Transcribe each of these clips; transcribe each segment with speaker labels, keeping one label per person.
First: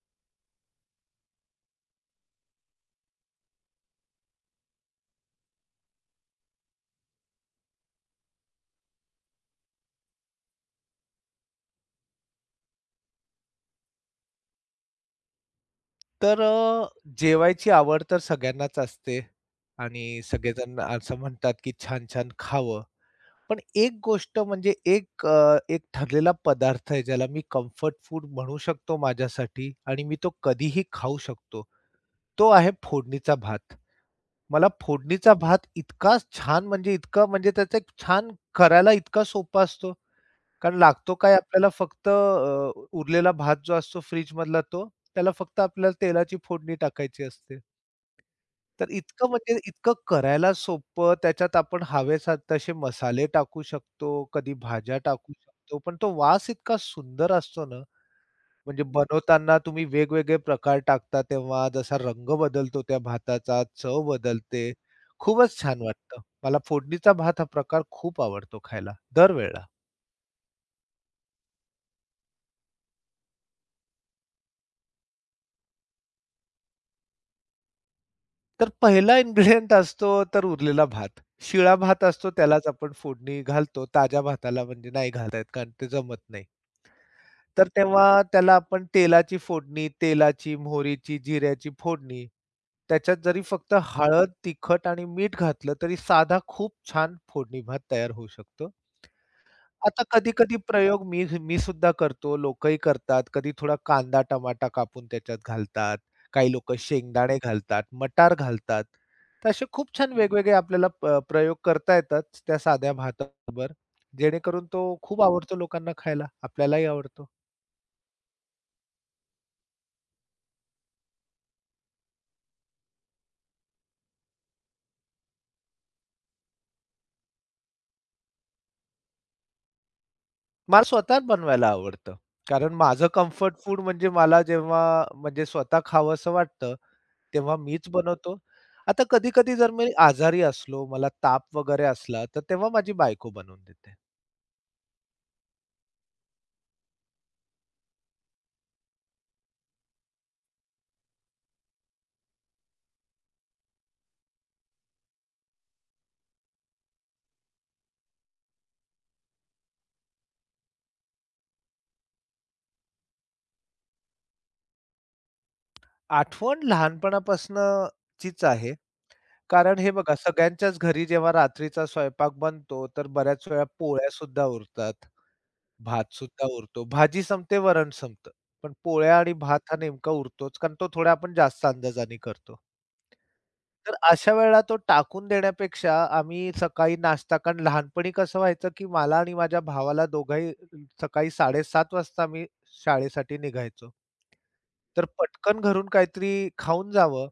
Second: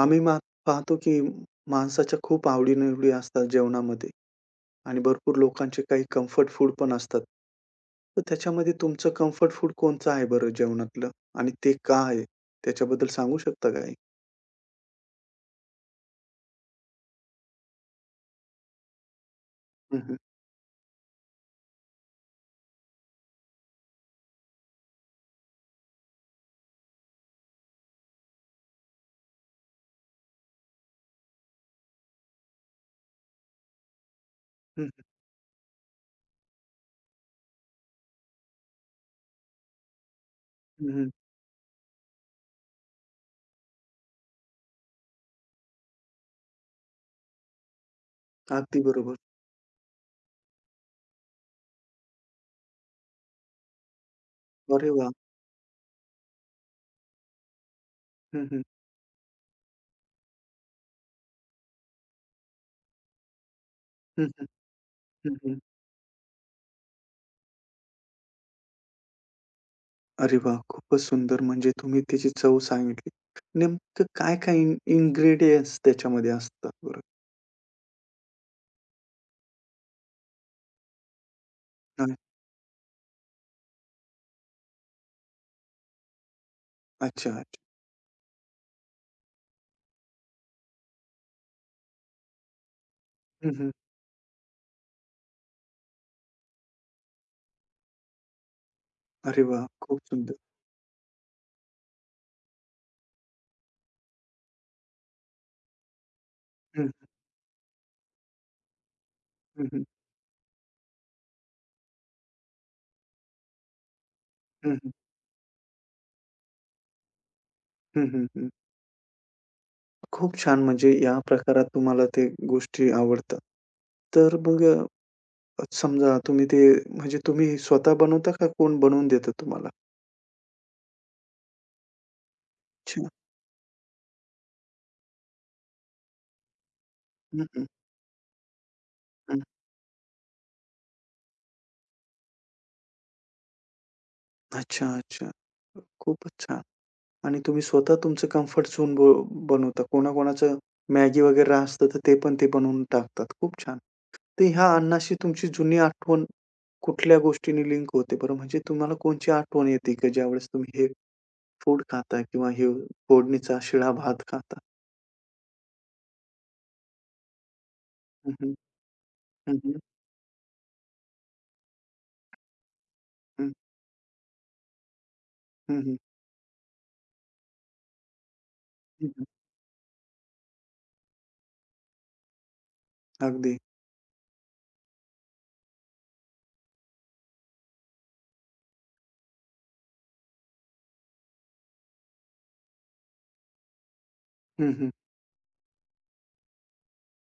Speaker 1: आम्ही पाहतो की माणसाच्या खूप आवडी-निवडी असतात जेवणामध्ये आणि भरपूर लोकांचे काही कम्फर्ट फूड पण असतात. तर त्याच्यामध्ये तुमचं कम्फर्ट फूड कोणतं आहे बरं जेवणातलं आणि ते का आहे? त्याच्याबद्दल सांगू शकता काही?
Speaker 2: तर जेवायची आवड तर सगळ्यांनाच असते
Speaker 1: हं, हं.
Speaker 2: आणि सगळेजण असं म्हणतात, की छान-छान खावं. पण एक गोष्ट म्हणजे एक ठरलेला पदार्थ आहे, ज्याला मी कम्फर्ट फूड म्हणू शकतो माझ्यासाठी आणि मी तो कधीही खाऊ शकतो. तो आहे फोडणीचा भात. मला
Speaker 1: हं, हं.
Speaker 2: फोडणीचा भात इतका छान म्हणजे इतका म्हणजे त्याचा एक छान करायला इतका सोपा असतो. कारण लागतो काय आपल्याला फक्त उरलेला भात जो असतो फ्रिजमधला तो, त्याला फक्त आपल्याला तेलाची फोडणी टाकायची असते.
Speaker 1: अगदी
Speaker 2: तर
Speaker 1: बरोबर.
Speaker 2: इतकं म्हणजे इतकं करायला सोपं, त्याच्यात आपण हवेसा तसे मसाले टाकू शकतो, कधी
Speaker 1: अरे
Speaker 2: भाज्या
Speaker 1: वाह!
Speaker 2: टाकू शकतो. पण तो वास इतका सुंदर असतो ना,
Speaker 1: हं, हं.
Speaker 2: म्हणजे बनवताना तुम्ही वेगवेगळे प्रकार टाकता तेव्हा जसा रंग बदलतो त्या भाताचा, चव
Speaker 1: हं, हं.
Speaker 2: बदलते. खूपच
Speaker 1: हं,
Speaker 2: छान वाटतं. मला फोडणीचा भात हा प्रकार खूप आवडतो खायला, दरवेळेला.
Speaker 1: अरे वाह! खूपच सुंदर म्हणजे तुम्ही त्याची चव सांगितली. नेमकं काय-काय त्याच्यामध्ये असतात बरं?
Speaker 2: तर पहिला इन्ग्रीडियंट असतो तर उरलेला भात. शिळा भात
Speaker 1: हं.
Speaker 2: असतो त्यालाच आपण फोडणी घालतो. ताज्या भाताला म्हणजे नाही घालता कारण ते जमत नाही.
Speaker 1: अच्छा, अच्छा.
Speaker 2: तर तेव्हा त्याला आपण तेलाची फोडणी, तेलाची, मोहरीची, जिऱ्याची फोडणी, त्याच्यात जरी
Speaker 1: हं, हं.
Speaker 2: फक्त हळद, तिखट आणि मीठ घातलं तरी साधा खूप छान फोडणी भात तयार होऊ शकतो.
Speaker 1: अरे वाह! खूप
Speaker 2: आता
Speaker 1: सुंदर.
Speaker 2: कधी-कधी प्रयोग मी मी सुद्धा करतो, लोकही करतात. कधी थोडा कांदा, टमाटा कापून त्याच्यात घालतात. काही लोकं
Speaker 1: हं, हं.
Speaker 2: शेंगदाणे घालतात, मटार घालतात. तर असे
Speaker 1: हं,
Speaker 2: खूप छान वेगवेगळे आपल्याला प्रयोग करता येतात त्या साध्या भाताबरोबर, जेणेकरून
Speaker 1: हं,
Speaker 2: तो
Speaker 1: हं.
Speaker 2: खूप आवडतो लोकांना खायला. आपल्यालाही आवडतो.
Speaker 1: हं, हं, हं. खूप छान म्हणजे या प्रकारात तुम्हाला ते गोष्टी आवडतात. तर मग समजा तुम्ही ते म्हणजे तुम्ही स्वतः बनवता का कोण बनवून देतं तुम्हाला?
Speaker 2: मला स्वतःच बनवायला आवडतं. कारण माझं
Speaker 1: अच्छा.
Speaker 2: कम्फर्ट फूड म्हणजे मला जेव्हा म्हणजे स्वतः खावंसं वाटतं,
Speaker 1: हं,
Speaker 2: तेव्हा
Speaker 1: हं,
Speaker 2: मीच बनवतो. आता
Speaker 1: हं.
Speaker 2: कधी-कधी जर मी आजारी असलो, मला ताप वगैरे असला, तर तेव्हा माझी बायको बनवून देते.
Speaker 1: अच्छा, अच्छा. खूपच छान. आणि तुम्ही स्वतः तुमचं कम्फर्ट झोन ब बनवता. कोणाकोणाचं Maggi वगैरे असतं तर ते पण ते बनवून टाकतात. खूप छान. तर ह्या अन्नाशी तुमची जुनी आठवण कुठल्या गोष्टीने लिंक होते बरं? म्हणजे तुम्हाला कोणची आठवण येते की ज्यावेळेस तुम्ही हे फूड खाता किंवा हे फोडणीचा शिळा भात खाता.
Speaker 2: आठवण लहानपणापासनं
Speaker 1: हं,
Speaker 2: चीच
Speaker 1: हं.
Speaker 2: आहे.
Speaker 1: हं,
Speaker 2: कारण
Speaker 1: हं.
Speaker 2: हे बघा सगळ्यांच्याच घरी जेव्हा रात्रीचा स्वयंपाक बनतो, तर बऱ्याच
Speaker 1: हं,
Speaker 2: वेळा पोळ्यासुद्धा उरतात,
Speaker 1: हं, हं.
Speaker 2: भातसुद्धा उरतो. भाजी संपते, वरण संपतं. पण
Speaker 1: हं,
Speaker 2: पोळ्या
Speaker 1: हं.
Speaker 2: आणि भात हा नेमका उरतोच, कारण तो थोडा आपण जास्त अंदाजाने करतो.
Speaker 1: अगदी.
Speaker 2: तर अशा वेळेला तो टाकून देण्यापेक्षा आम्ही सकाळी नाश्ता कारण लहानपणी कसं व्हायचं, की मला आणि माझ्या भावाला दोघंही सकाळी 7:30 वाजता आम्ही शाळेसाठी निघायचो.
Speaker 1: हं, हं.
Speaker 2: तर पटकन घरून काहीतरी खाऊन जावं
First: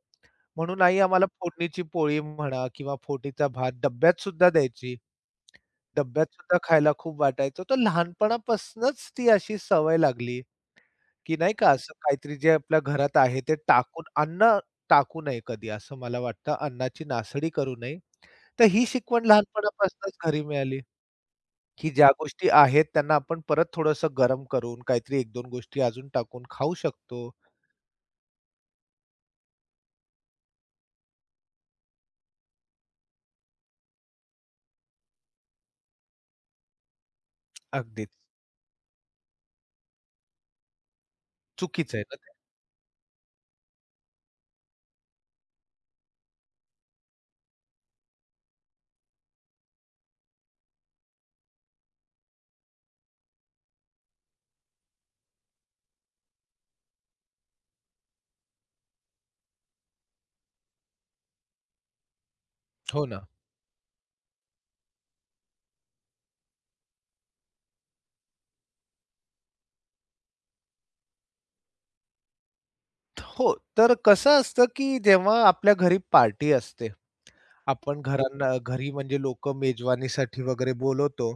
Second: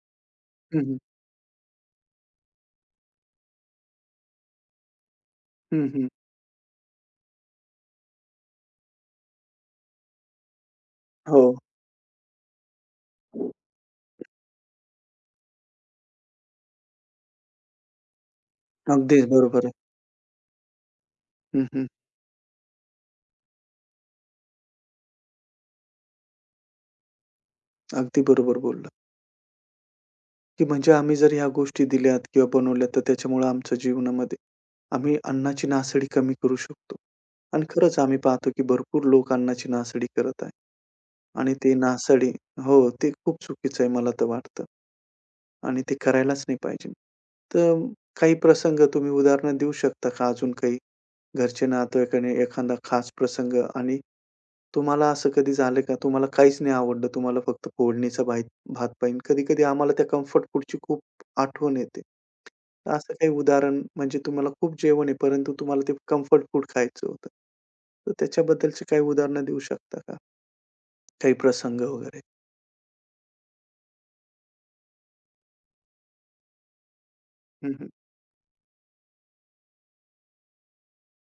Speaker 1: हं,
Speaker 2: म्हणून
Speaker 1: हं.
Speaker 2: आई आम्हाला फोडणीची पोळी म्हणा किंवा फोडणीचा भात डब्यात सुद्धा द्यायची.
Speaker 1: हं, हं.
Speaker 2: डब्यात सुद्धा खायला खूप वाटायचं. तर लहानपणापासूनच ती अशी सवय लागली. की
Speaker 1: हो.
Speaker 2: नाही का असं काहीतरी जे आपल्या घरात आहे ते टाकून अन्न टाकू नये कधी असं मला वाटतं. अन्नाची नासडी करू नये. तर ही शिकवण
Speaker 1: अगदीच बरोबर आहे.
Speaker 2: लहानपणापासूनच घरी मिळाली,
Speaker 1: हं, हं.
Speaker 2: की ज्या गोष्टी आहेत त्यांना आपण परत थोडंसं गरम करून काहीतरी 1-2 गोष्टी अजून टाकून खाऊ शकतो.
Speaker 1: अगदी बरोबर बोललात. की म्हणजे आम्ही जर ह्या गोष्टी दिल्यात किंवा बनवल्या, तर त्याच्यामुळे आमच्या जीवनामध्ये आम्ही अन्नाची नासडी कमी करू शकतो. आणि खरंच
Speaker 2: अगदीच
Speaker 1: आम्ही पाहतो की भरपूर लोक अन्नाची नासडी करत आहे. आणि ते
Speaker 2: चुकीचं आहे ना ते.
Speaker 1: नासडी हो, ते खूप चुकीचं आहे मला तर वाटतं. आणि ते करायलाच नाही पाहिजे. तर काही प्रसंग तुम्ही उदाहरणं देऊ शकता का अजून काही? घरचे नातेवाईकांनी एखादा खास प्रसंग आणि तुम्हाला असं कधी झालं का तुम्हाला काहीच नाही आवडलं, तुम्हाला फक्त फोडणीचा भात पाईन. कधी-कधी आम्हाला त्या कम्फर्ट फूडची खूप आठवण येते. तर
Speaker 2: हो
Speaker 1: असं
Speaker 2: ना.
Speaker 1: काही उदाहरण म्हणजे तुम्हाला खूप जेवण आहे, परंतु तुम्हाला ते कम्फर्ट फूड खायचं होतं. तर त्याच्याबद्दलची काही उदाहरणं देऊ शकता का? काही प्रसंग वगैरे?
Speaker 2: हो, तर कसं असतं की जेव्हा आपल्या घरी पार्टी असते,
Speaker 1: हं, हं.
Speaker 2: आपण घरांना घरी म्हणजे लोकं मेजवानीसाठी वगैरे बोलवतो.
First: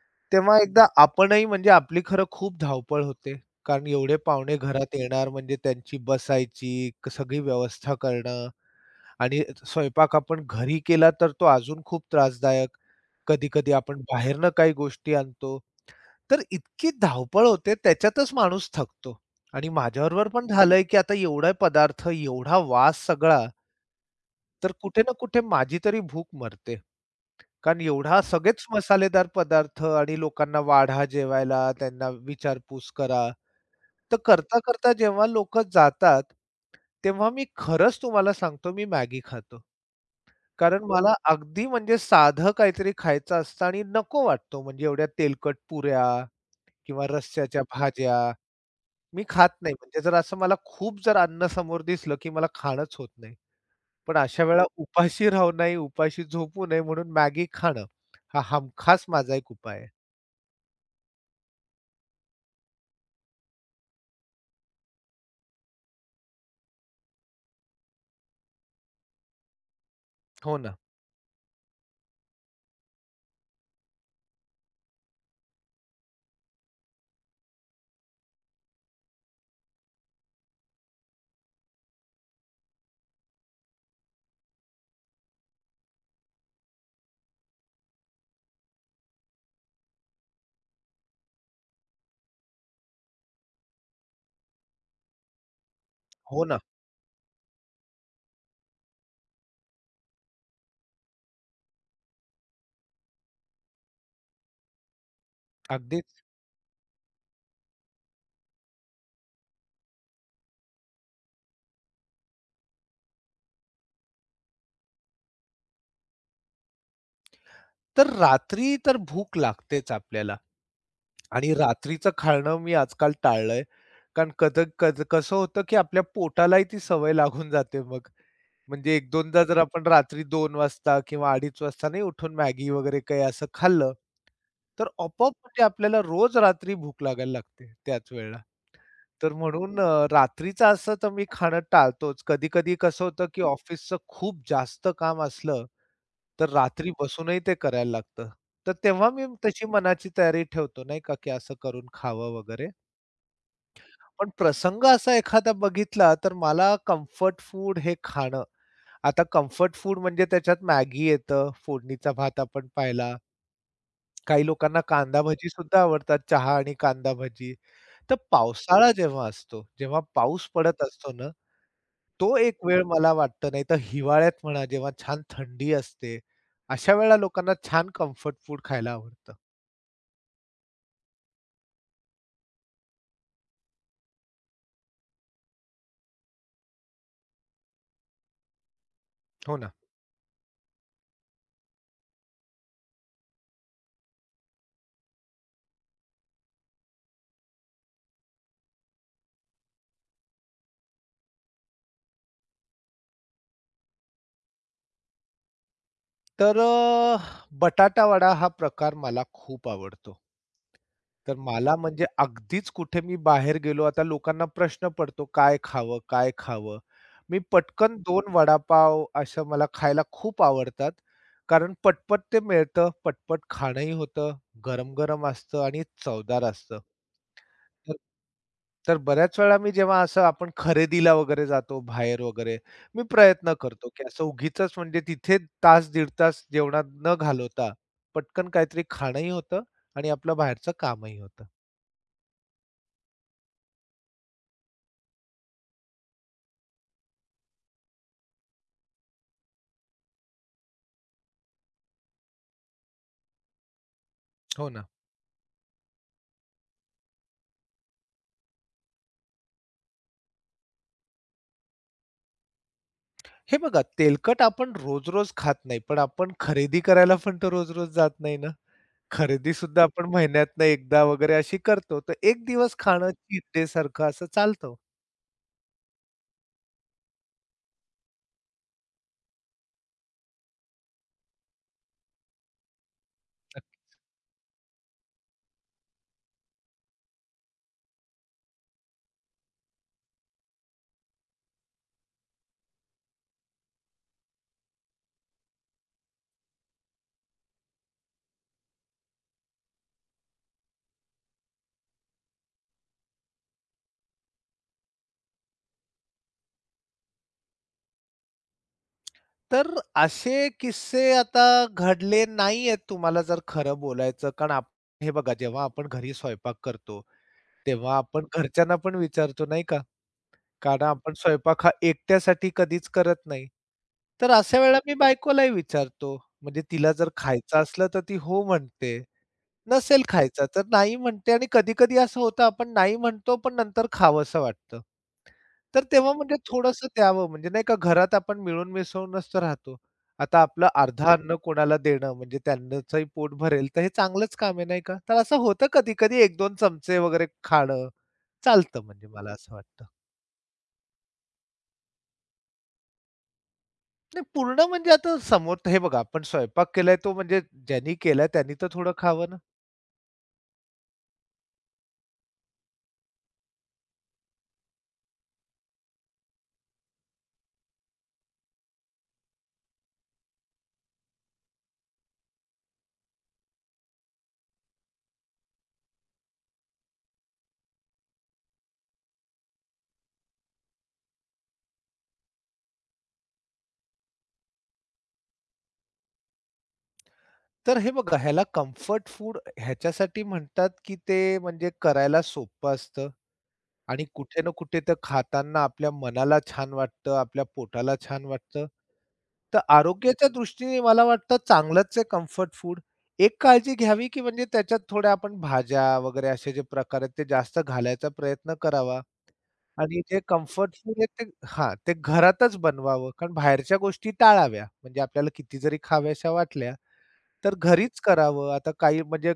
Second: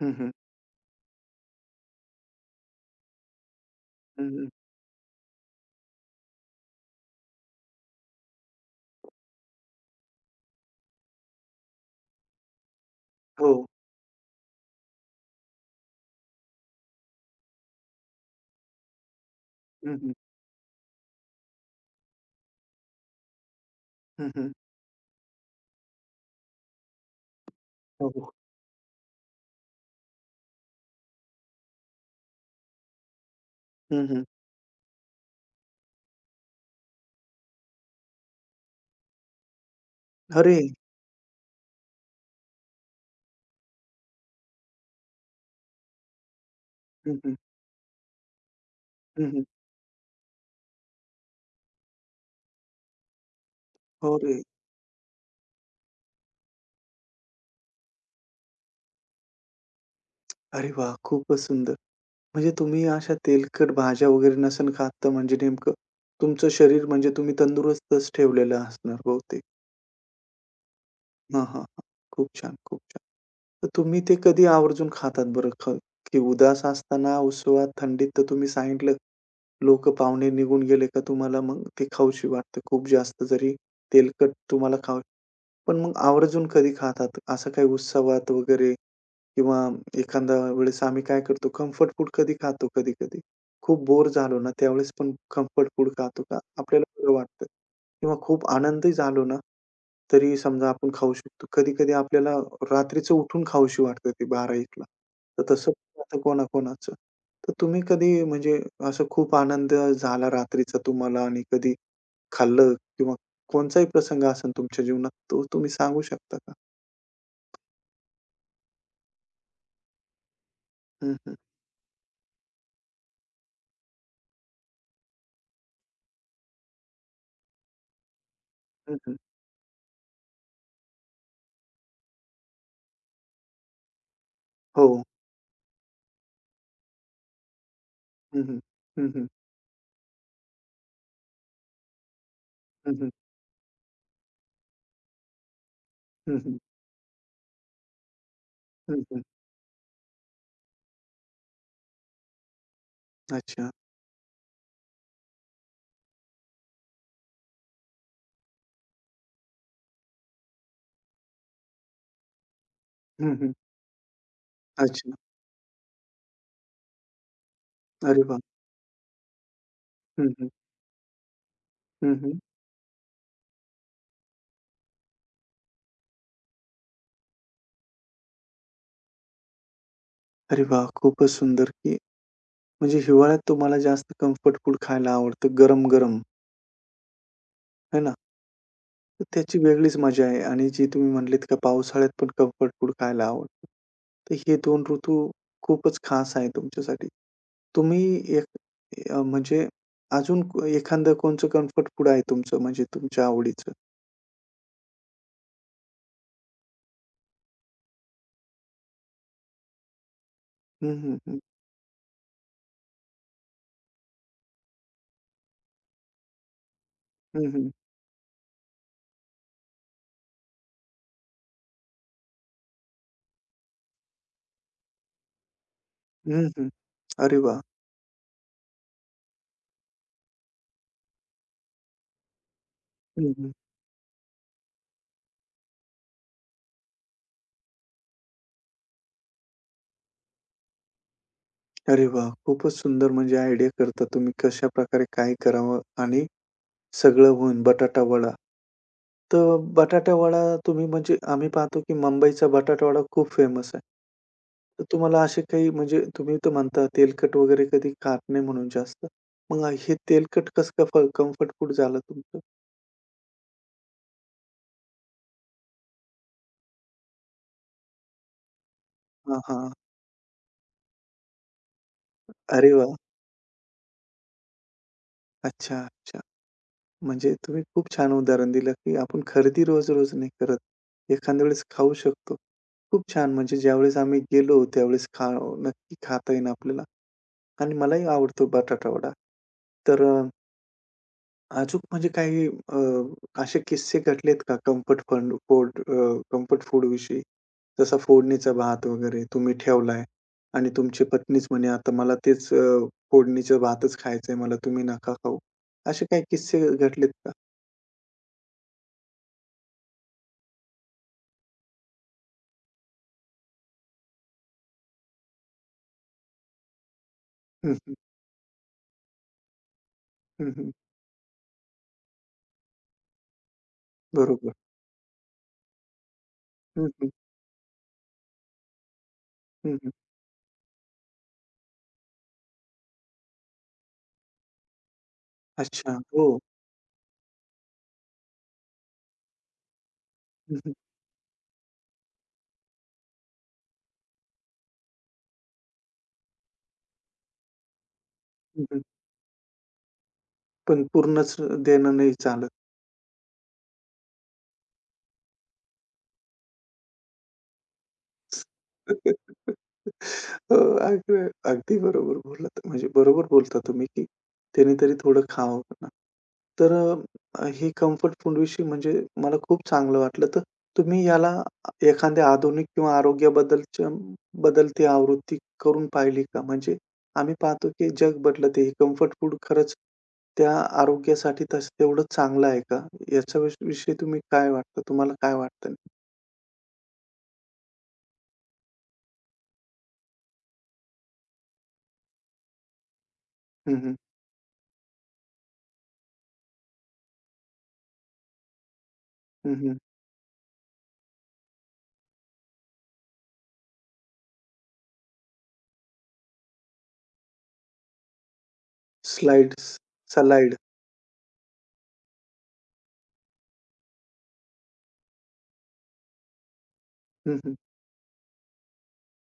Speaker 1: हं, हं.
Speaker 2: तेव्हा एकदा आपणही म्हणजे आपली खरं खूप धावपळ होते. कारण एवढे
Speaker 1: हं, हं.
Speaker 2: पाहुणे घरात येणार म्हणजे त्यांची बसायची, सगळी व्यवस्था करणं आणि स्वयंपाक आपण घरी केला तर तो अजून खूप त्रासदायक.
Speaker 1: हो.
Speaker 2: कधी-कधी आपण बाहेरनं काही गोष्टी आणतो. तर इतकी धावपळ होते त्याच्यातच माणूस थकतो. आणि
Speaker 1: हं, हं.
Speaker 2: माझ्याबरोबर पण झालंय, की आता एवढा पदार्थ, एवढा वास सगळा,
Speaker 1: हं, हं.
Speaker 2: तर कुठे ना कुठे माझी तरी भूक मरते. कारण
Speaker 1: हो,
Speaker 2: एवढा
Speaker 1: हो.
Speaker 2: सगळेच मसालेदार पदार्थ आणि लोकांना वाढा जेवायला, त्यांना विचारपूस करा.
Speaker 1: हं,
Speaker 2: तर
Speaker 1: हं.
Speaker 2: करता-करता जेव्हा लोकं जातात, तेव्हा मी खरंच तुम्हाला सांगतो मी मॅगी खातो.
Speaker 1: अरे!
Speaker 2: कारण मला अगदी म्हणजे साधं काहीतरी खायचं असतं आणि नको वाटतो म्हणजे एवढ्या तेलकट पुऱ्या किंवा
Speaker 1: हं, हं.
Speaker 2: रस्स्याच्या भाज्या
Speaker 1: हं,
Speaker 2: मी
Speaker 1: हं.
Speaker 2: खात नाही. म्हणजे जर असं मला खूप जर अन्न समोर दिसलं, की मला खाणंच होत नाही.
Speaker 1: हो
Speaker 2: पण
Speaker 1: रे!
Speaker 2: अशा वेळेला उपाशी राहू नये, उपाशी झोपू नये म्हणून मॅगी खाणं, हा हमखास माझा एक उपाय आहे.
Speaker 1: अरे वाह! खूपच सुंदर. म्हणजे तुम्ही अशा तेलकट भाज्या वगैरे नसेल खात, तर म्हणजे नेमकं तुमचं शरीर म्हणजे तुम्ही तंदुरुस्तच ठेवलेलं असणार बहुतेक.
Speaker 2: हो ना.
Speaker 1: हां, हां, हां. खूप छान, खूप छान. तर तुम्ही ते कधी आवर्जून खातात बरं की उदास असताना, उत्सवात, थंडीत? तर तुम्ही सांगितलं, लोकं पाहुणे निघून गेले का तुम्हाला मग ते खाऊशी वाटतं खूप जास्त, जरी तेलकट तुम्हाला खावं पण मग आवर्जून कधी खातात? असं काही उत्सवात वगैरे किंवा एखाद्या वेळेस आम्ही काय करतो, कम्फर्ट फूड कधी खातो कधी-कधी. खूप बोर झालो ना, त्यावेळेस पण कम्फर्ट फूड खातो का?
Speaker 2: हो ना.
Speaker 1: आपल्याला बरं वाटतं. किंवा खूप आनंदी झालो ना, तरी समजा आपण खाऊ शकतो. कधी-कधी आपल्याला रात्रीचं उठून खाऊशी वाटतं ते 12:00-1:00 ला. तर तसं पण आता
Speaker 2: अगदीच.
Speaker 1: कोणाकोणाचं. तर तुम्ही कधी म्हणजे असं खूप आनंद झाला रात्रीचा तुम्हाला आणि कधी खाल्लं किंवा कोणचाही प्रसंग असेल तुमच्या जीवनात, तो तुम्ही सांगू शकता का?
Speaker 2: तर रात्री तर भूक लागतेच आपल्याला
Speaker 1: हं, हं.
Speaker 2: आणि रात्रीचं खाणं मी आजकाल टाळलंय. कारण कध कध कसं होतं, की आपल्या पोटालाही ती सवय लागून जाते मग. म्हणजे
Speaker 1: हं, हं.
Speaker 2: 1-2दा जर आपण रात्री 2 वाजता किंवा 2:30 वाजता नाही उठून मॅगी वगैरे काही असं खाल्लं, तर
Speaker 1: हो.
Speaker 2: आपोआप म्हणजे आपल्याला रोज रात्री भूक लागायला लागते त्याच वेळेला.
Speaker 1: हं, हं. हं, हं.
Speaker 2: तर म्हणून रात्रीचं असं तर मी खाणं टाळतोच. कधी-कधी
Speaker 1: हं,
Speaker 2: कसं
Speaker 1: हं.
Speaker 2: होतं, की ऑफिसचं खूप जास्त काम असलं,
Speaker 1: हं,
Speaker 2: तर
Speaker 1: हं.
Speaker 2: रात्री बसूनही ते करायला लागतं. तर
Speaker 1: हं,
Speaker 2: तेव्हा
Speaker 1: हं.
Speaker 2: मी तशी मनाची तयारी ठेवतो नाही का, की असं करून खावं वगैरे.
Speaker 1: अच्छा.
Speaker 2: पण प्रसंग असा एखादा बघितला, तर मला कम्फर्ट फूड हे खाणं आता कम्फर्ट फूड म्हणजे त्याच्यात मॅगी येतं, फोडणीचा भात आपण पाहिला.
Speaker 1: हं, हं.
Speaker 2: काही लोकांना
Speaker 1: अच्छा.
Speaker 2: कांदा भजी सुद्धा आवडतात, चहा आणि कांदा भजी. तर
Speaker 1: अरे वाह!
Speaker 2: पावसाळा जेव्हा असतो, जेव्हा
Speaker 1: हं, हं.
Speaker 2: पाऊस पडत असतो ना
Speaker 1: हं,
Speaker 2: तो
Speaker 1: हं.
Speaker 2: एक वेळ मला वाटतं नाहीतर हिवाळ्यात म्हणा जेव्हा छान थंडी असते, अशा वेळेला लोकांना छान कम्फर्ट फूड खायला आवडतं.
Speaker 1: अरे वाह! खूपच सुंदर की म्हणजे हिवाळ्यात तुम्हाला जास्त कम्फर्ट फूड खायला आवडतं गरम-गरम, है ना? तर
Speaker 2: हो
Speaker 1: त्याची
Speaker 2: ना.
Speaker 1: वेगळीच मजा आहे आणि जी तुम्ही म्हटलीत का पावसाळ्यात पण कम्फर्ट फूड खायला आवडतं. तर हे 2 ऋतू खूपच खास आहे तुमच्यासाठी. तुम्ही एक म्हणजे अजून एखादं कोणचं कम्फर्ट फूड आहे तुमचं म्हणजे तुमच्या आवडीचं?
Speaker 2: तर बटाटा वडा हा प्रकार मला खूप आवडतो.
Speaker 1: हं, हं,
Speaker 2: तर
Speaker 1: हं.
Speaker 2: मला म्हणजे अगदीच कुठे मी बाहेर गेलो, आता लोकांना प्रश्न पडतो, "काय खावं? काय खावं?" मी
Speaker 1: हं, हं.
Speaker 2: पटकन 2 वडापाव असं मला खायला खूप आवडतात. कारण पटपट ते मिळतं, पटपट खाणंही होतं, गरम-गरम असतं आणि चवदार
Speaker 1: हं,
Speaker 2: असतं.
Speaker 1: अरे वाह!
Speaker 2: तर तर बऱ्याच वेळा मी जेव्हा असं आपण खरेदीला वगैरे जातो बाहेर वगैरे, मी
Speaker 1: हं, हं.
Speaker 2: प्रयत्न करतो, की असं उगीचच म्हणजे तिथे तास, दीड तास जेवणात न घालवता, पटकन काहीतरी खाणंही होतं आणि आपलं बाहेरचं कामही होतं.
Speaker 1: अरे वाह! खूपच सुंदर म्हणजे आयडिया करता तुम्ही कशाप्रकारे काय करावं आणि सगळं होऊन बटाटा वडा. तर बटाटावडा तुम्ही म्हणजे आम्ही पाहतो, की मुंबईचा बटाटावडा खूप फेमस आहे.
Speaker 2: हो
Speaker 1: तर
Speaker 2: ना.
Speaker 1: तुम्हाला असे काही म्हणजे तुम्ही तर म्हणता तेलकट वगैरे कधी खात नाही म्हणून जास्त. मग हे तेलकट कसं काय कम्फर्ट फूड झालं तुमचं?
Speaker 2: हे बघा तेलकट आपण रोज-रोज खात नाही, पण आपण खरेदी करायला पण तर रोज-रोज जात नाही ना.
Speaker 1: हां,
Speaker 2: खरेदी
Speaker 1: हां.
Speaker 2: सुद्धा आपण महिन्यातनं एकदा वगैरे अशी करतो. तर एक
Speaker 1: अरे
Speaker 2: दिवस
Speaker 1: वाह!
Speaker 2: खाणं चीट डे सारखं असं चालतं.
Speaker 1: अच्छा, अच्छा. म्हणजे तुम्ही खूप छान उदाहरण दिलं, की आपण खरेदी रोज-रोज नाही करत. एखाद्या वेळेस खाऊ शकतो. खूप छान म्हणजे ज्यावेळेस आम्ही गेलो त्यावेळेस नक्की खाता येईन आपल्याला आणि मलाही आवडतो बटाटावडा. तर अ अचूक म्हणजे काही असे किस्से घडलेत का कम्फर्ट कम्फर्ट फूडविषयी? जसा फोडणीचा भात वगैरे तुम्ही ठेवलाय आणि तुमची पत्नीच म्हणे, "आता मला तेच फोडणीचा भातच खायचंय मला, तुम्ही नका खाऊ." असे काही किस्से घडलेत का?
Speaker 2: तर असे किस्से आता घडले नाहीयेत तुम्हाला जर खरं बोलायचं. कारण आप हे बघा जेव्हा आपण घरी स्वयंपाक करतो,
Speaker 1: हं, हं.
Speaker 2: तेव्हा आपण घरच्यांना पण विचारतो नाही का?
Speaker 1: हं, हं.
Speaker 2: कारण आपण स्वयंपाक हा एकट्यासाठी कधीच करत नाही. तर
Speaker 1: बरोबर.
Speaker 2: अशा वेळेला मी बायकोलाही विचारतो. म्हणजे
Speaker 1: हं,
Speaker 2: तिला जर
Speaker 1: हं.
Speaker 2: खायचं असलं तर ती हो म्हणते.
Speaker 1: हं, हं.
Speaker 2: नसेल खायचं तर नाही म्हणते आणि कधी-कधी असं होतं आपण नाही म्हणतो पण नंतर खावंसं वाटतं. तर
Speaker 1: अच्छा.
Speaker 2: तेव्हा म्हणजे
Speaker 1: हो.
Speaker 2: थोडंसं द्यावं म्हणजे नाही का घरात आपण मिळून मिसळूनच तर राहतो. आता
Speaker 1: हं,
Speaker 2: आपलं
Speaker 1: हं.
Speaker 2: अर्ध अन्न कोणाला देणं म्हणजे त्यांचंही पोट भरेल तर हे चांगलंच काम आहे नाही का? तर असं होतं कधी-कधी 1-2 चमचे वगैरे खाणं.
Speaker 1: हं, हं.
Speaker 2: चालतं म्हणजे मला असं वाटतं.
Speaker 1: पण पूर्णच देणं नाही चालत.
Speaker 2: नाही पूर्ण म्हणजे आता समोर हे बघा आपण स्वयंपाक केलाय तो म्हणजे ज्यांनी केलाय त्यांनी तर थोडं खावं ना.
Speaker 1: हो, अगदी अगदी बरोबर बोललात. म्हणजे बरोबर बोलता तुम्ही, की त्याने तरी थोडं खावं ना. तर हे कम्फर्ट फूडविषयी म्हणजे मला खूप चांगलं वाटलं. तर तुम्ही याला एखाद्या आधुनिक किंवा आरोग्याबद्दलच्या बदलती आवृत्ती करून पाहिली का? म्हणजे आम्ही पाहतो, की जग बदलत आहे. कम्फर्ट फूड खरंच त्या आरोग्यासाठी तस तेवढं चांगलं आहे का? याच्या विषयी तुम्ही काय वाटतं? तुम्हाला काय वाटतं?
Speaker 2: तर हे बघा ह्याला कम्फर्ट फूड ह्याच्यासाठी म्हणतात, की ते म्हणजे करायला सोपं असतं
Speaker 1: हं, हं.
Speaker 2: आणि कुठे ना कुठे तर खाताना आपल्या मनाला छान वाटतं, आपल्या पोटाला छान वाटतं. तर आरोग्याच्या दृष्टीने मला वाटतं चांगलंच आहे कम्फर्ट फूड. एक काळजी घ्यावी, की म्हणजे त्याच्यात थोड्या आपण भाज्या वगैरे असे जे प्रकार आहेत ते जास्त घालायचा प्रयत्न करावा.
Speaker 1: स्लाइड्स,
Speaker 2: आणि जे
Speaker 1: सलाइड.
Speaker 2: कम्फर्ट फूड आहे ते हां, ते घरातच बनवावं. कारण बाहेरच्या गोष्टी टाळाव्या. म्हणजे आपल्याला किती जरी खाव्याशा वाटल्या,
Speaker 1: हं, हं.
Speaker 2: तर घरीच करावं. आता काही म्हणजे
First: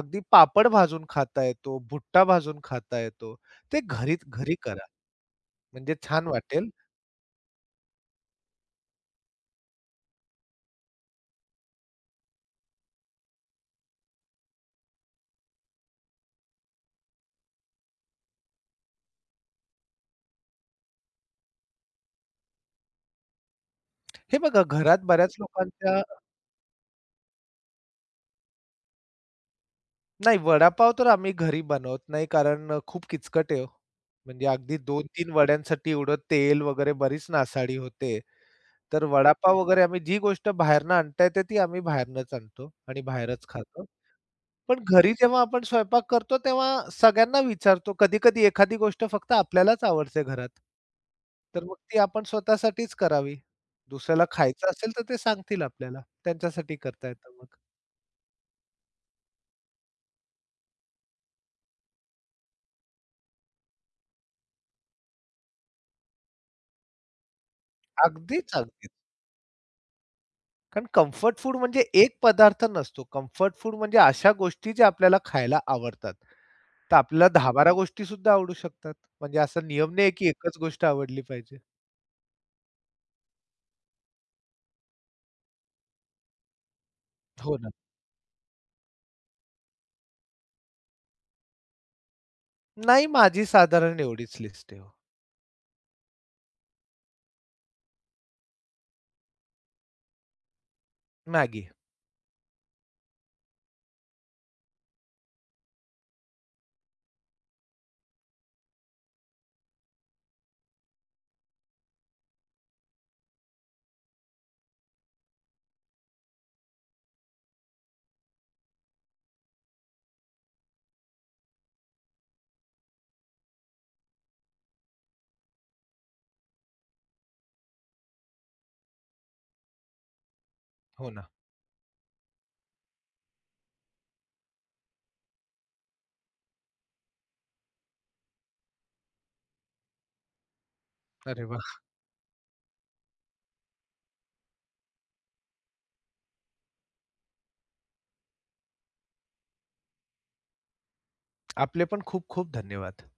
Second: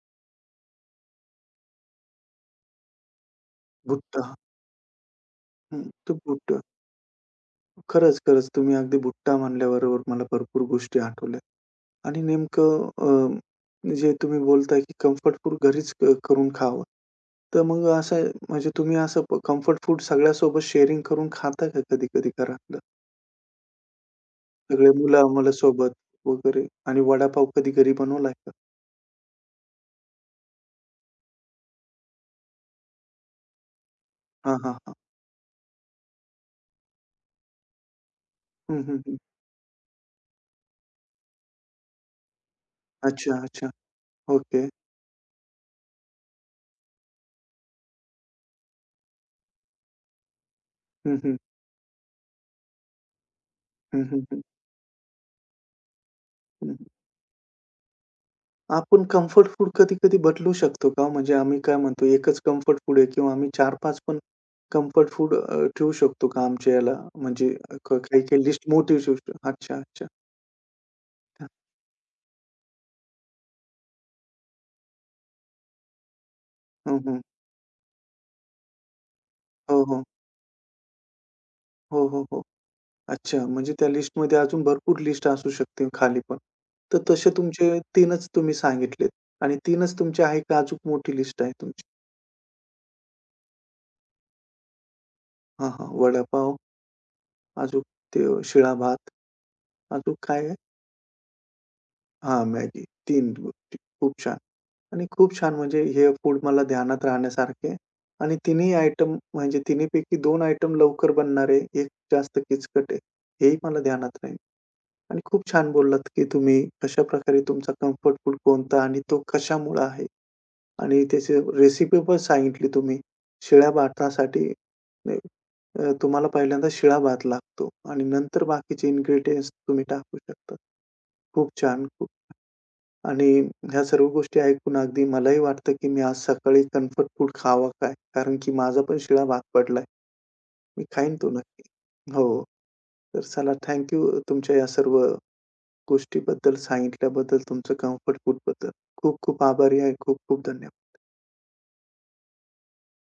Speaker 2: अगदी पापड भाजून खाता येतो, भुट्टा भाजून खाता येतो. ते घरीच
Speaker 1: भुट्टा.
Speaker 2: घरी करा.
Speaker 1: हं,
Speaker 2: म्हणजे
Speaker 1: तो
Speaker 2: छान
Speaker 1: भुट्टा.
Speaker 2: वाटेल.
Speaker 1: खरंच, खरंच तुम्ही अगदी भुट्टा म्हणल्याबरोबर मला भरपूर गोष्टी आठवल्या आणि नेमकं जे तुम्ही बोलताय की कम्फर्ट फूड घरीच करून खावं. तर मग असं म्हणजे तुम्ही असं प कम्फर्ट फूड सगळ्यासोबत शेअरिंग करून खाता का कधी-कधी घरातलं?
Speaker 2: हे बघा
Speaker 1: सगळे
Speaker 2: घरात बऱ्याच
Speaker 1: मुलं-आम्हाला सोबत
Speaker 2: लोकांच्या
Speaker 1: वगैरे आणि वडापाव कधी घरी बनवलाय का?
Speaker 2: नाही वडापाव तर आम्ही घरी बनवत नाही कारण खूप किचकट आहे हो. म्हणजे
Speaker 1: हां, हां,
Speaker 2: अगदी
Speaker 1: हां.
Speaker 2: 2-3 वड्यांसाठी एवढं तेल वगैरे बरीच नासाडी होते.
Speaker 1: हं, हं,
Speaker 2: तर
Speaker 1: हं.
Speaker 2: वडापाव वगैरे आम्ही जी गोष्ट बाहेरनं आणता येते ती आम्ही बाहेरनच आणतो आणि
Speaker 1: अच्छा,
Speaker 2: बाहेरच
Speaker 1: अच्छा.
Speaker 2: खातो.
Speaker 1: ओके.
Speaker 2: पण घरी जेव्हा आपण स्वयंपाक करतो तेव्हा सगळ्यांना विचारतो. कधी-कधी एखादी गोष्ट फक्त आपल्यालाच आवडते घरात.
Speaker 1: हं, हं.
Speaker 2: तर मग ती आपण स्वतःसाठीच करावी.
Speaker 1: हं, हं,
Speaker 2: दुसऱ्याला
Speaker 1: हं.
Speaker 2: खायचं असेल तर ते सांगतील आपल्याला.
Speaker 1: हं.
Speaker 2: त्यांच्यासाठी करता येतं मग.
Speaker 1: आपण कम्फर्ट फूड कधी-कधी बदलू शकतो का? म्हणजे आम्ही काय म्हणतो, एकच कम्फर्ट फूड आहे किंवा आम्ही 4-5 पण कम्फर्ट फूड ठेवू शकतो का आमच्या याला? म्हणजे काही-काही
Speaker 2: अगदीच,
Speaker 1: लिस्ट
Speaker 2: अगदीच.
Speaker 1: मोठी ठेवू शकतो. अच्छा, अच्छा.
Speaker 2: कारण कम्फर्ट फूड म्हणजे एक पदार्थ नसतो. कम्फर्ट फूड म्हणजे अशा गोष्टी ज्या आपल्याला खायला आवडतात. तर
Speaker 1: हं, हं.
Speaker 2: आपल्याला 10-12 गोष्टीसुद्धा आवडू शकतात. म्हणजे असा
Speaker 1: हो,
Speaker 2: नियम
Speaker 1: हो.
Speaker 2: नाही की एकच गोष्ट आवडली पाहिजे.
Speaker 1: हो, हो, हो. अच्छा, म्हणजे त्या लिस्टमध्ये अजून भरपूर लिस्ट असू शकते खाली पण. तर तसे
Speaker 2: हो ना.
Speaker 1: तुमचे 3च तुम्ही सांगितलेत आणि 3च तुमचे आहे का अजून मोठी लिस्ट आहे तुमची?
Speaker 2: नाही, माझी साधारण एवढीच लिस्ट आहे हो.
Speaker 1: हां, हां. वडापाव, अजून ते शिळा भात, अजून काय आहे?
Speaker 2: मॅगी.
Speaker 1: हां, मॅगी. 3 गोष्टी. खूप छान. आणि खूप छान म्हणजे हे फूड मला ध्यानात राहण्यासारखे आणि तिन्ही आयटम म्हणजे तिन्हीपैकी 2 आयटम लवकर बनणार एक जास्त किचकट आहे. हेही मला ध्यानात राहील आणि खूप छान बोललात, की तुम्ही कशा कशाप्रकारे तुमचा कम्फर्ट फूड कोणता आणि तो कशामुळे आहे आणि त्याची रेसिपी पण सांगितली तुम्ही. शिळ्या भातासाठी तुम्हाला पहिल्यांदा शिळा भात लागतो आणि नंतर बाकीचे इन्ग्रीडियंट्स तुम्ही टाकू शकता.
Speaker 2: हो ना.
Speaker 1: खूप छान. आणि ह्या सर्व गोष्टी ऐकून अगदी मलाही वाटतं, की मी आज सकाळी कम्फर्ट फूड खावा काय? कारण की माझा पण शिळा भाग पडलाय. मी खाईन तो
Speaker 2: अरे
Speaker 1: नक्की.
Speaker 2: वाह!
Speaker 1: हो. तर चला थँक तुमच्या या सर्व गोष्टीबद्दल सांगितल्याबद्दल, तुमचं कम्फर्ट फूडबद्दल. खूप खूप आभारी आहे. खूप खूप धन्यवाद.
Speaker 2: आपले पण खूप खूप धन्यवाद.